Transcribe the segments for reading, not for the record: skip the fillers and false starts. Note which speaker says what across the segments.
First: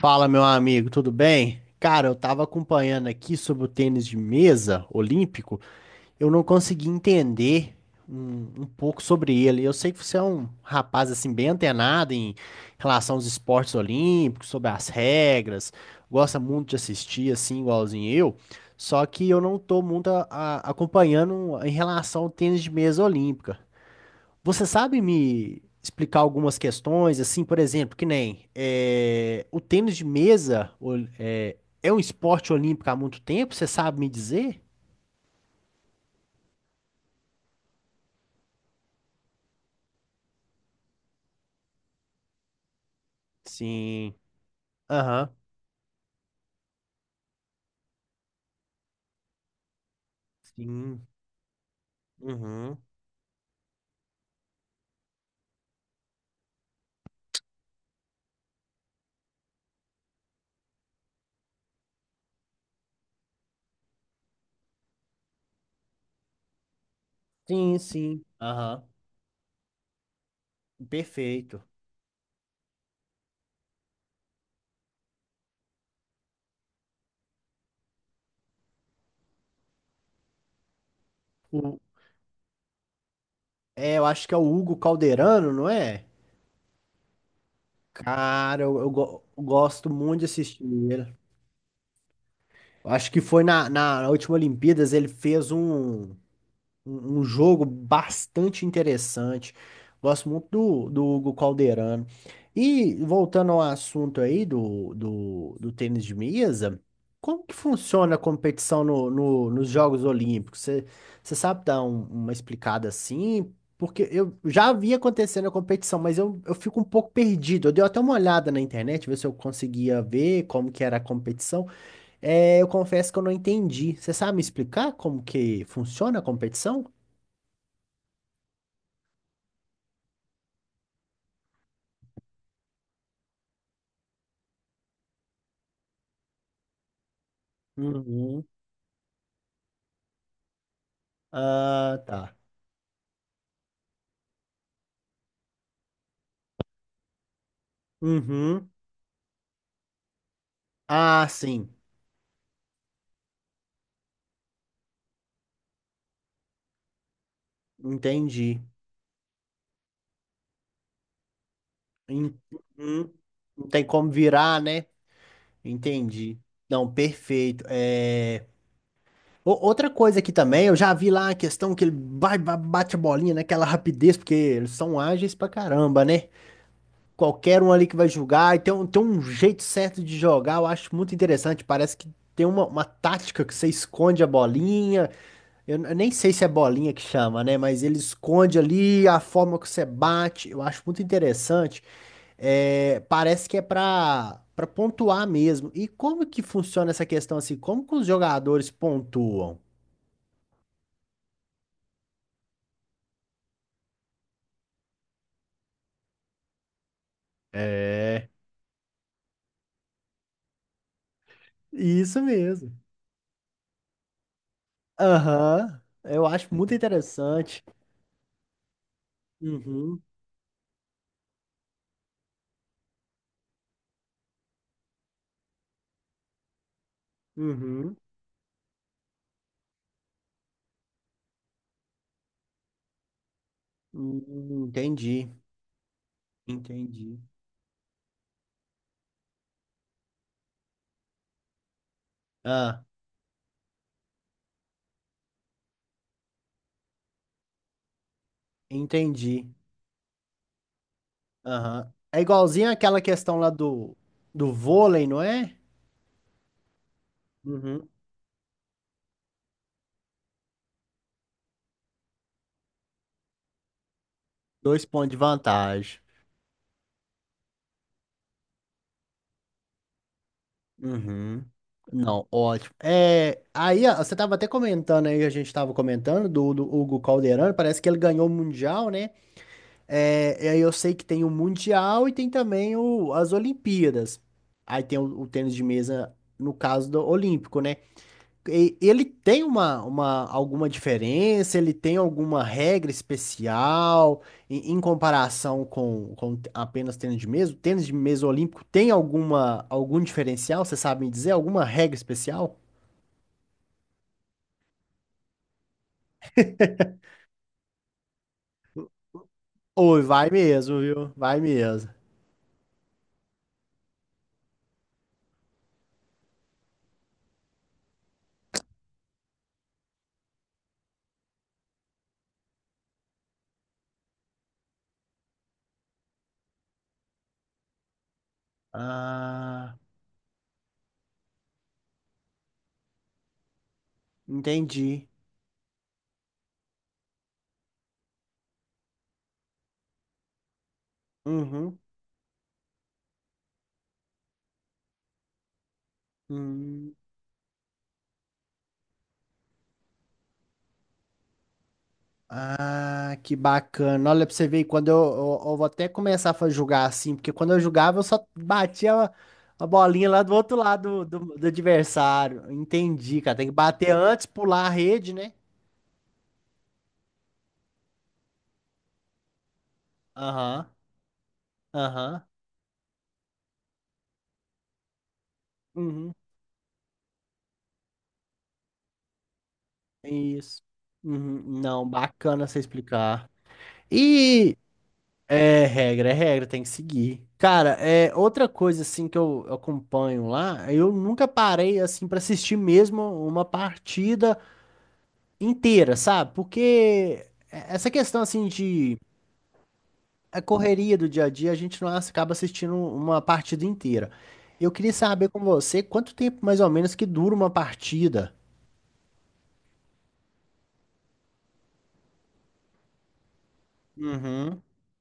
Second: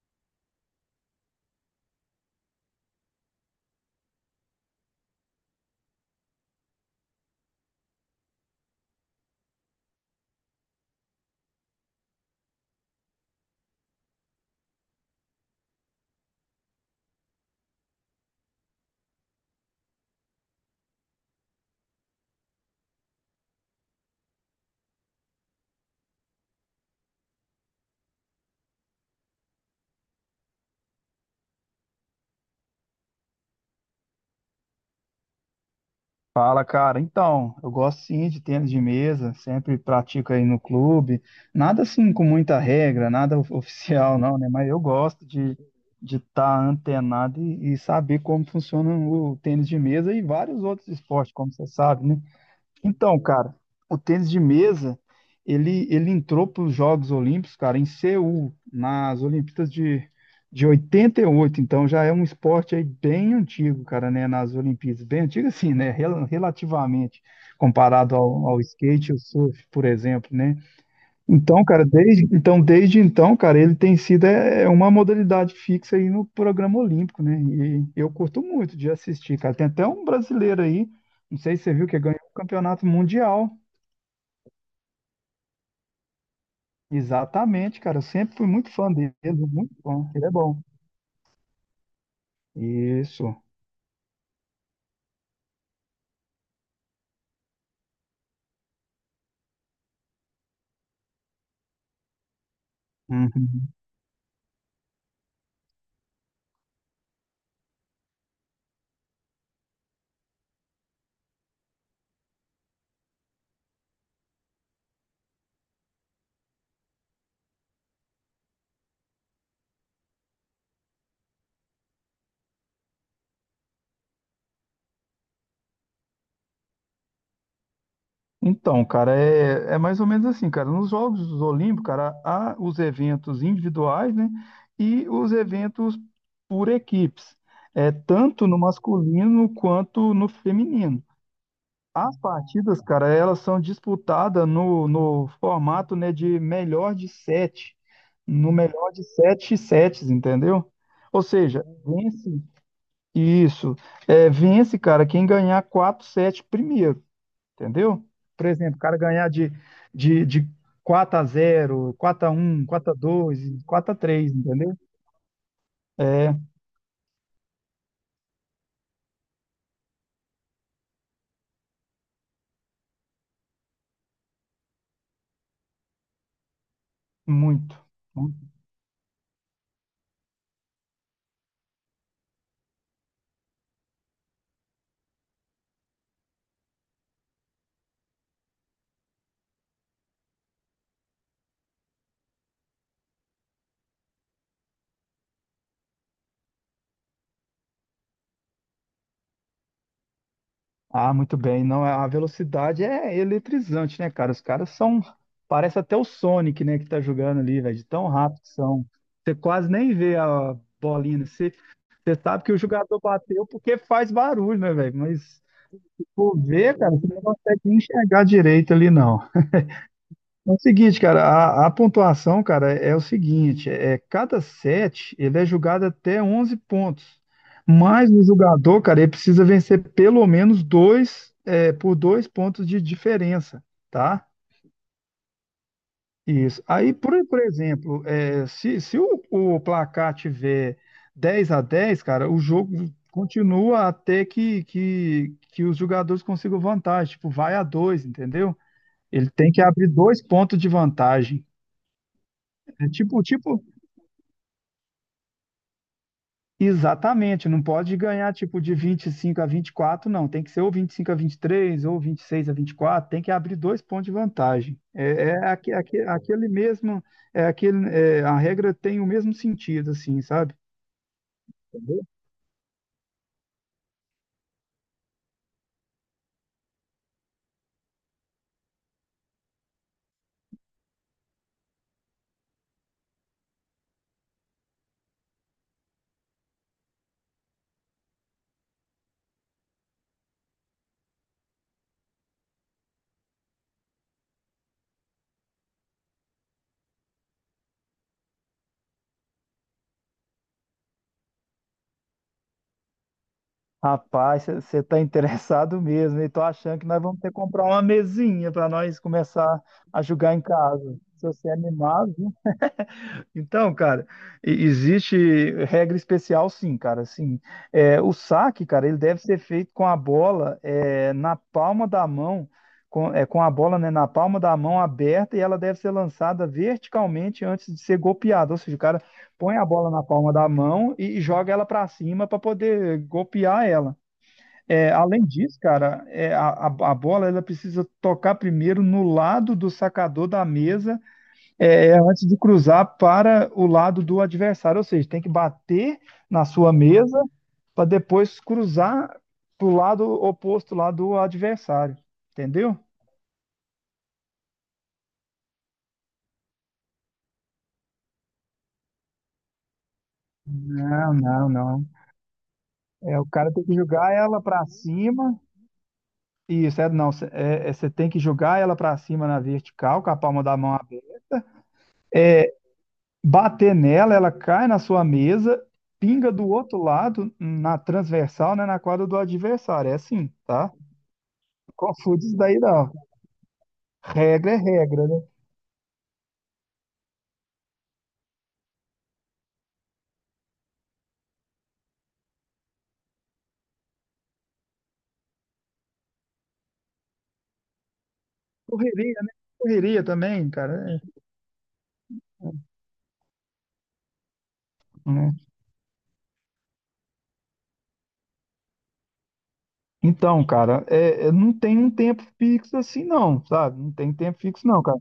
Speaker 1: Fala, meu amigo, tudo bem? Cara, eu tava acompanhando aqui sobre o tênis de mesa olímpico, eu não consegui entender um pouco sobre ele. Eu sei que você é um rapaz assim bem antenado em relação aos esportes olímpicos, sobre as regras, gosta muito de assistir assim, igualzinho eu. Só que eu não tô muito acompanhando em relação ao tênis de mesa olímpica. Você sabe me explicar algumas questões, assim, por exemplo, que nem o tênis de mesa um esporte olímpico há muito tempo? Você sabe me dizer?
Speaker 2: Fala, cara. Então, eu gosto sim de tênis de mesa, sempre pratico aí no clube. Nada assim com muita regra, nada of-
Speaker 1: Sim.
Speaker 2: oficial não, né? Mas eu gosto
Speaker 1: Aham.
Speaker 2: de estar antenado e saber como funciona o tênis de mesa e vários outros
Speaker 1: Sim.
Speaker 2: esportes, como você sabe, né?
Speaker 1: Uhum.
Speaker 2: Então, cara, o tênis de mesa, ele entrou para os Jogos Olímpicos, cara, em Seul, nas Olimpíadas de 88. Então já é um esporte aí bem antigo, cara, né? Nas Olimpíadas. Bem antigo, assim, né? Relativamente,
Speaker 1: Sim,
Speaker 2: comparado
Speaker 1: sim.
Speaker 2: ao
Speaker 1: Aham.
Speaker 2: skate e ao surf, por exemplo, né?
Speaker 1: Perfeito.
Speaker 2: Então, cara, desde então, cara, ele tem sido é uma modalidade fixa aí no programa olímpico, né? E eu curto muito de assistir, cara. Tem até um brasileiro aí, não sei se você
Speaker 1: O,
Speaker 2: viu, que ganhou o campeonato mundial.
Speaker 1: eu acho que é o Hugo Calderano, não é?
Speaker 2: Exatamente, cara. Eu sempre fui
Speaker 1: Cara,
Speaker 2: muito fã dele,
Speaker 1: eu
Speaker 2: muito
Speaker 1: gosto
Speaker 2: bom.
Speaker 1: muito
Speaker 2: Ele
Speaker 1: de
Speaker 2: é bom.
Speaker 1: assistir ele. Eu acho que
Speaker 2: Isso.
Speaker 1: foi na última Olimpíadas, ele fez um jogo bastante interessante. Gosto muito do Hugo Calderano. E voltando ao
Speaker 2: Uhum.
Speaker 1: assunto aí do tênis de mesa, como que funciona a competição nos Jogos Olímpicos? Você sabe dar uma explicada assim? Porque eu já vi acontecendo a competição, mas eu fico um pouco perdido. Eu dei até uma olhada na internet, ver se eu conseguia ver como que era a competição. É, eu confesso que eu não entendi. Você sabe me explicar como que funciona a competição?
Speaker 2: Então, cara, é mais ou menos assim, cara. Nos Jogos Olímpicos, cara, há os eventos individuais, né? E os eventos por equipes. É
Speaker 1: Uhum.
Speaker 2: tanto no masculino quanto no feminino.
Speaker 1: Ah,
Speaker 2: As
Speaker 1: tá.
Speaker 2: partidas, cara, elas são disputadas no formato, né, de melhor de sete. No
Speaker 1: Uhum.
Speaker 2: melhor de sete sets, entendeu? Ou
Speaker 1: Ah,
Speaker 2: seja,
Speaker 1: sim.
Speaker 2: vence isso. Vence, cara, quem ganhar quatro sets primeiro. Entendeu? Por
Speaker 1: Entendi.
Speaker 2: exemplo, o cara ganhar de 4 a zero, quatro a
Speaker 1: En-
Speaker 2: um, 4 a
Speaker 1: Uhum.
Speaker 2: 2,
Speaker 1: Não tem
Speaker 2: 4 a
Speaker 1: como
Speaker 2: 3,
Speaker 1: virar,
Speaker 2: entendeu?
Speaker 1: né?
Speaker 2: É
Speaker 1: Entendi. Não, perfeito. Outra coisa aqui também, eu já vi lá a questão que ele bate a bolinha naquela rapidez, porque eles são ágeis pra caramba, né? Qualquer um
Speaker 2: muito.
Speaker 1: ali que vai
Speaker 2: Muito.
Speaker 1: jogar, e tem um jeito certo de jogar, eu acho muito interessante. Parece que tem uma tática que você esconde a bolinha. Eu nem sei se é bolinha que chama, né? Mas ele esconde ali a forma que você bate. Eu acho muito interessante. É, parece que é pra pontuar mesmo. E como que funciona essa questão assim? Como que os jogadores pontuam?
Speaker 2: Ah, muito bem. Não, a velocidade é eletrizante, né, cara? Os caras são. Parece até o Sonic, né, que tá jogando ali, velho, de tão
Speaker 1: É.
Speaker 2: rápido que são. Você quase nem vê a bolinha, né? Você
Speaker 1: Isso
Speaker 2: sabe que o
Speaker 1: mesmo.
Speaker 2: jogador bateu porque faz barulho, né, velho? Mas
Speaker 1: Aham. Eu
Speaker 2: por
Speaker 1: acho muito
Speaker 2: ver, cara, você não consegue
Speaker 1: interessante.
Speaker 2: enxergar direito ali, não.
Speaker 1: Uhum.
Speaker 2: É o seguinte, cara, a pontuação, cara, é o seguinte, é cada set ele é julgado até 11 pontos,
Speaker 1: Uhum.
Speaker 2: mas o jogador, cara, ele precisa vencer pelo menos dois, por dois pontos de diferença, tá?
Speaker 1: Entendi.
Speaker 2: Isso. Aí,
Speaker 1: Entendi.
Speaker 2: por exemplo, se o, o placar tiver 10 a 10, cara, o
Speaker 1: Ah,
Speaker 2: jogo continua até que os jogadores consigam vantagem, tipo, vai a dois, entendeu? Ele
Speaker 1: entendi.
Speaker 2: tem que abrir dois pontos de vantagem.
Speaker 1: Aham. É igualzinho
Speaker 2: É
Speaker 1: aquela
Speaker 2: tipo,
Speaker 1: questão lá
Speaker 2: tipo,
Speaker 1: do vôlei, não é?
Speaker 2: exatamente, não
Speaker 1: Uhum.
Speaker 2: pode ganhar tipo de 25 a 24, não. Tem que ser ou 25 a 23 ou 26 a 24. Tem que abrir dois pontos de vantagem.
Speaker 1: Dois pontos
Speaker 2: É,
Speaker 1: de
Speaker 2: é aque-
Speaker 1: vantagem.
Speaker 2: aque- aquele mesmo, é aquele, é, a regra tem o mesmo sentido, assim, sabe?
Speaker 1: Uhum.
Speaker 2: Entendeu?
Speaker 1: Não, ótimo. É, aí ó, você estava até comentando aí, a gente estava comentando do Hugo Calderano, parece que ele ganhou o Mundial, né? É, e aí eu sei que tem o Mundial e tem também as Olimpíadas. Aí tem o tênis de mesa, no caso do Olímpico, né? Ele tem uma alguma diferença? Ele tem alguma regra especial em comparação com apenas tênis de mesa? O tênis de mesa olímpico tem alguma algum diferencial? Você sabe me dizer alguma regra especial?
Speaker 2: Rapaz, você tá interessado mesmo, e tô achando que nós vamos ter que comprar uma mesinha para nós começar
Speaker 1: Oi,
Speaker 2: a
Speaker 1: vai
Speaker 2: jogar em
Speaker 1: mesmo,
Speaker 2: casa.
Speaker 1: viu?
Speaker 2: Se
Speaker 1: Vai
Speaker 2: você é
Speaker 1: mesmo.
Speaker 2: animado. Então, cara, existe regra especial, sim, cara. Assim, é, o saque, cara, ele deve ser feito com a bola na palma da mão, com a bola, né, na palma da mão aberta e ela deve ser lançada verticalmente antes de ser golpeada. Ou seja, o cara põe a
Speaker 1: Ah,
Speaker 2: bola na palma da mão e joga ela para cima para poder golpear ela. É,
Speaker 1: entendi.
Speaker 2: além disso, cara, é, a a bola ela precisa tocar primeiro no lado do sacador da mesa
Speaker 1: Uhum.
Speaker 2: antes de cruzar para o lado do adversário, ou seja, tem que bater na sua
Speaker 1: Hum.
Speaker 2: mesa para depois cruzar para o lado oposto lá do adversário, entendeu?
Speaker 1: Ah, que bacana. Olha pra você ver, quando eu vou até começar a jogar assim, porque quando eu jogava eu só batia a bolinha lá do outro lado
Speaker 2: Não,
Speaker 1: do
Speaker 2: não, não.
Speaker 1: adversário. Entendi,
Speaker 2: É, o
Speaker 1: cara. Tem que
Speaker 2: cara tem que
Speaker 1: bater
Speaker 2: jogar
Speaker 1: antes,
Speaker 2: ela para
Speaker 1: pular a rede, né?
Speaker 2: cima. Isso, é, não, cê- é, é, você tem que jogar ela para cima na vertical, com a palma da
Speaker 1: Aham,
Speaker 2: mão aberta,
Speaker 1: aham.
Speaker 2: bater nela, ela cai na sua mesa,
Speaker 1: Uhum,
Speaker 2: pinga do outro lado, na transversal, né, na quadra do adversário. É assim,
Speaker 1: isso.
Speaker 2: tá? Não
Speaker 1: Uhum, não,
Speaker 2: confunde isso
Speaker 1: bacana
Speaker 2: daí,
Speaker 1: você
Speaker 2: não.
Speaker 1: explicar.
Speaker 2: Regra
Speaker 1: E
Speaker 2: é regra, né?
Speaker 1: é regra, tem que seguir. Cara, é outra coisa assim que eu acompanho lá, eu nunca parei assim pra assistir mesmo uma partida inteira, sabe? Porque é, essa questão assim de
Speaker 2: Correria, né? Correria
Speaker 1: a
Speaker 2: também, cara.
Speaker 1: correria do
Speaker 2: É,
Speaker 1: dia a dia, a gente não acaba assistindo uma partida inteira. Eu queria saber
Speaker 2: né?
Speaker 1: com você quanto tempo mais ou menos que dura uma partida.
Speaker 2: Então, cara, não tem um tempo fixo assim, não, sabe? Não tem tempo
Speaker 1: Uhum.
Speaker 2: fixo, não, cara.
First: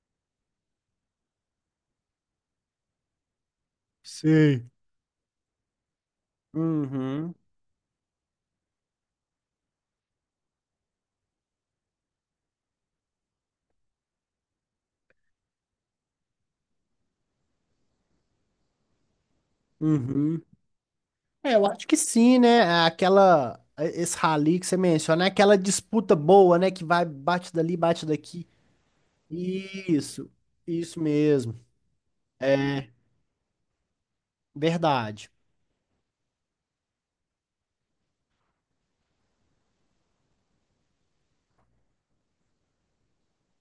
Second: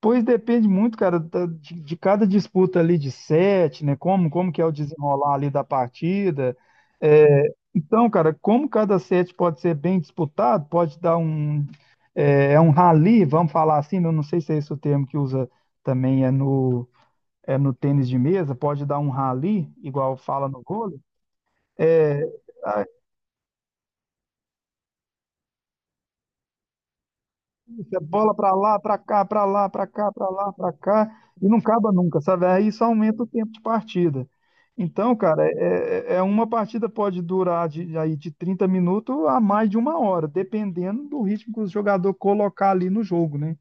Speaker 2: Pois depende muito, cara, de cada disputa ali de sete, né? Como que é
Speaker 1: Sei.
Speaker 2: o desenrolar ali da partida. É,
Speaker 1: Uhum,
Speaker 2: então, cara, como cada set pode ser bem disputado, pode dar um, é um rally, vamos falar assim, né? Eu não sei se é esse o termo que usa também, no tênis de mesa, pode dar um rally, igual
Speaker 1: uhum.
Speaker 2: fala no vôlei,
Speaker 1: É, eu acho que
Speaker 2: é,
Speaker 1: sim, né? É
Speaker 2: ah,
Speaker 1: aquela, é, esse rally que você menciona, é aquela disputa boa, né? Que vai, bate dali,
Speaker 2: isso é
Speaker 1: bate
Speaker 2: bola
Speaker 1: daqui.
Speaker 2: para lá, para cá, para lá, para cá, para
Speaker 1: Isso,
Speaker 2: lá, para
Speaker 1: isso
Speaker 2: cá, e
Speaker 1: mesmo.
Speaker 2: não acaba nunca, sabe? Aí isso
Speaker 1: É
Speaker 2: aumenta o tempo de partida. Então,
Speaker 1: verdade.
Speaker 2: cara, é uma partida pode durar de, aí de 30 minutos a mais de uma hora, dependendo do ritmo que o jogador colocar ali no jogo, né?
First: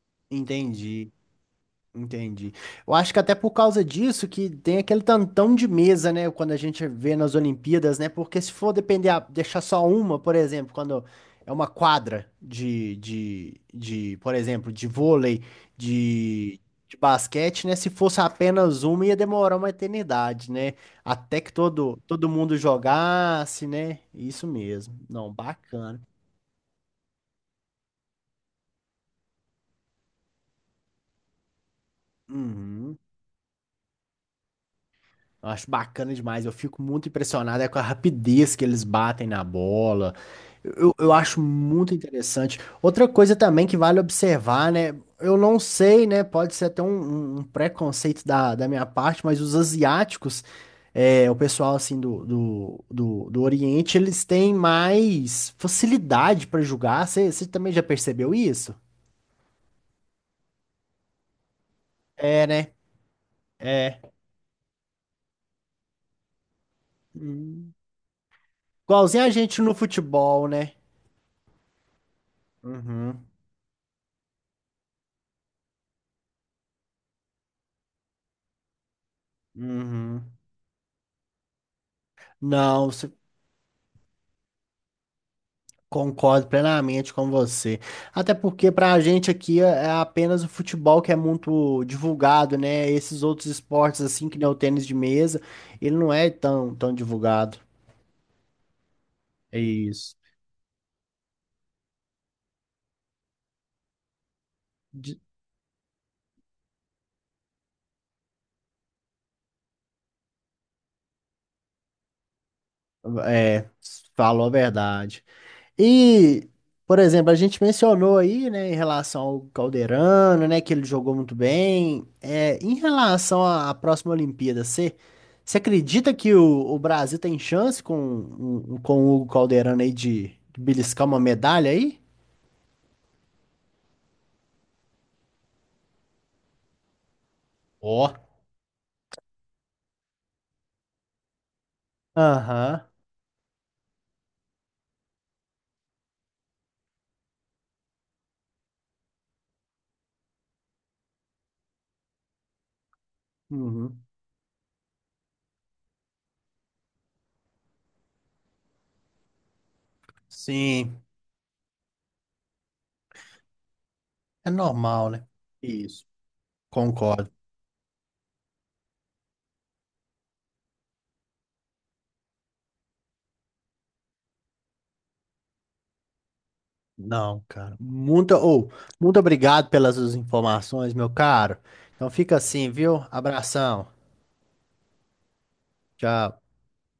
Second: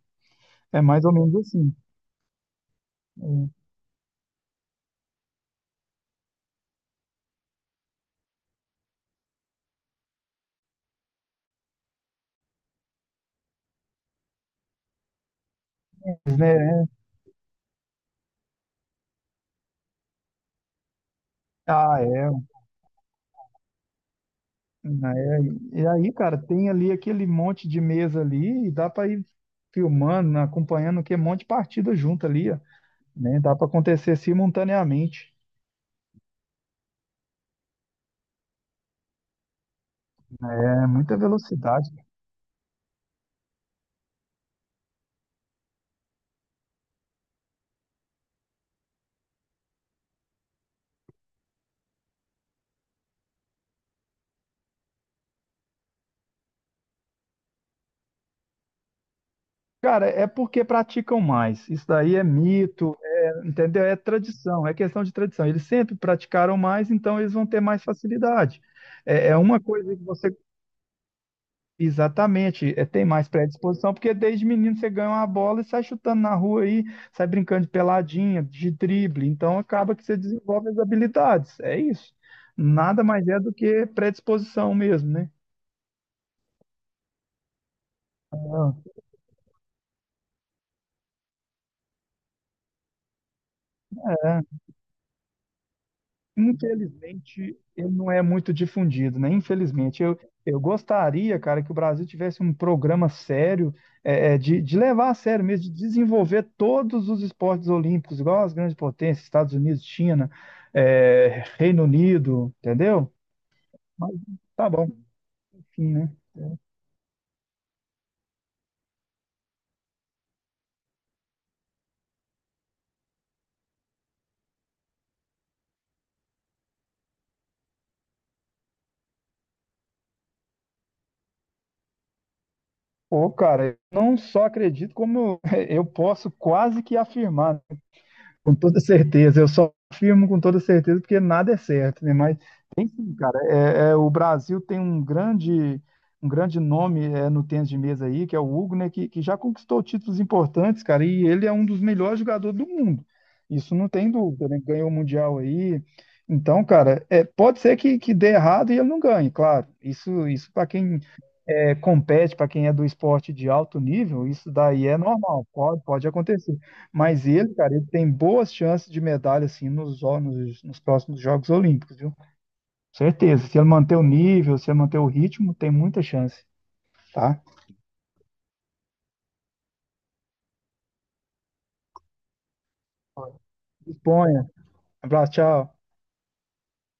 Speaker 2: É mais
Speaker 1: Entendi.
Speaker 2: ou menos assim.
Speaker 1: Entendi. Eu acho que até por
Speaker 2: É.
Speaker 1: causa disso que tem aquele tantão de mesa, né? Quando a gente vê nas Olimpíadas, né? Porque se for depender, deixar só uma, por exemplo, quando é uma quadra por exemplo, de vôlei, de, de basquete, né? Se fosse apenas uma, ia demorar uma eternidade, né? Até que
Speaker 2: Ah,
Speaker 1: todo
Speaker 2: é.
Speaker 1: mundo jogasse, né? Isso mesmo.
Speaker 2: Ah,
Speaker 1: Não,
Speaker 2: é aí. E
Speaker 1: bacana.
Speaker 2: aí, cara, tem ali aquele monte de mesa ali e dá para ir filmando, acompanhando que é um monte de partida junto ali, ó,
Speaker 1: Uhum.
Speaker 2: né? Dá para acontecer simultaneamente.
Speaker 1: Eu acho bacana demais. Eu fico muito impressionado é com a rapidez que eles batem na bola.
Speaker 2: É
Speaker 1: Eu
Speaker 2: muita
Speaker 1: acho
Speaker 2: velocidade.
Speaker 1: muito interessante. Outra coisa também que vale observar, né? Eu não sei, né? Pode ser até um preconceito da minha parte, mas os asiáticos, é, o pessoal assim do Oriente, eles têm mais facilidade para julgar. Você também já percebeu isso?
Speaker 2: Cara, é porque praticam mais. Isso daí é
Speaker 1: É, né?
Speaker 2: mito, é, entendeu? É
Speaker 1: É.
Speaker 2: tradição, é questão de tradição. Eles sempre praticaram mais, então eles vão ter
Speaker 1: Hum.
Speaker 2: mais facilidade.
Speaker 1: Igualzinho
Speaker 2: É,
Speaker 1: a
Speaker 2: é uma
Speaker 1: gente no
Speaker 2: coisa que você
Speaker 1: futebol, né?
Speaker 2: exatamente, é, tem
Speaker 1: Uhum.
Speaker 2: mais predisposição, porque desde menino você ganha uma bola e sai chutando na rua aí, sai brincando de peladinha, de drible, então acaba que você
Speaker 1: Uhum.
Speaker 2: desenvolve as habilidades, é isso.
Speaker 1: Não,
Speaker 2: Nada mais é do que predisposição mesmo, né?
Speaker 1: concordo plenamente com você. Até porque
Speaker 2: Ah,
Speaker 1: para a gente aqui é é apenas o futebol que é muito divulgado, né? Esses outros esportes, assim, que nem o
Speaker 2: é.
Speaker 1: tênis de mesa, ele não é tão, tão divulgado.
Speaker 2: Infelizmente, ele não é muito difundido, né?
Speaker 1: É
Speaker 2: Infelizmente,
Speaker 1: isso.
Speaker 2: eu gostaria, cara, que o Brasil tivesse um programa sério, de levar a
Speaker 1: De-
Speaker 2: sério mesmo, de desenvolver todos os esportes olímpicos, igual as grandes potências, Estados Unidos, China, é, Reino Unido, entendeu?
Speaker 1: É,
Speaker 2: Mas
Speaker 1: falou a
Speaker 2: tá bom,
Speaker 1: verdade.
Speaker 2: enfim, né?
Speaker 1: E, por exemplo, a gente mencionou aí, né, em relação ao Calderano, né, que ele jogou muito bem. É, em relação à próxima Olimpíada, você acredita que o Brasil tem chance com, com o Hugo Calderano aí de beliscar uma medalha aí?
Speaker 2: Pô, cara, eu não só acredito, como eu eu posso quase que afirmar, né?
Speaker 1: Ó,
Speaker 2: Com toda certeza. Eu só afirmo com toda certeza porque nada é certo, né? Mas
Speaker 1: aham.
Speaker 2: cara, o Brasil tem um grande nome é, no tênis de mesa aí, que é o Hugo, né, que já conquistou títulos importantes, cara, e ele é um dos melhores jogadores do mundo. Isso não
Speaker 1: Uhum.
Speaker 2: tem dúvida, né? Ganhou o Mundial aí. Então, cara, é, pode ser que dê errado e ele não ganhe, claro. Isso para quem
Speaker 1: Sim,
Speaker 2: é, compete, para quem é do esporte de alto nível,
Speaker 1: é
Speaker 2: isso daí é
Speaker 1: normal, né?
Speaker 2: normal,
Speaker 1: Isso.
Speaker 2: pode acontecer. Mas
Speaker 1: Concordo.
Speaker 2: ele, cara, ele tem boas chances de medalha, assim, nos próximos Jogos Olímpicos, viu? Certeza. Se ele manter o nível, se ele manter o ritmo, tem muita chance, tá?
Speaker 1: Não, cara. Muito obrigado pelas suas informações, meu caro. Então fica assim, viu? Abração.
Speaker 2: Disponha. Abraço, tchau.
Speaker 1: Tchau.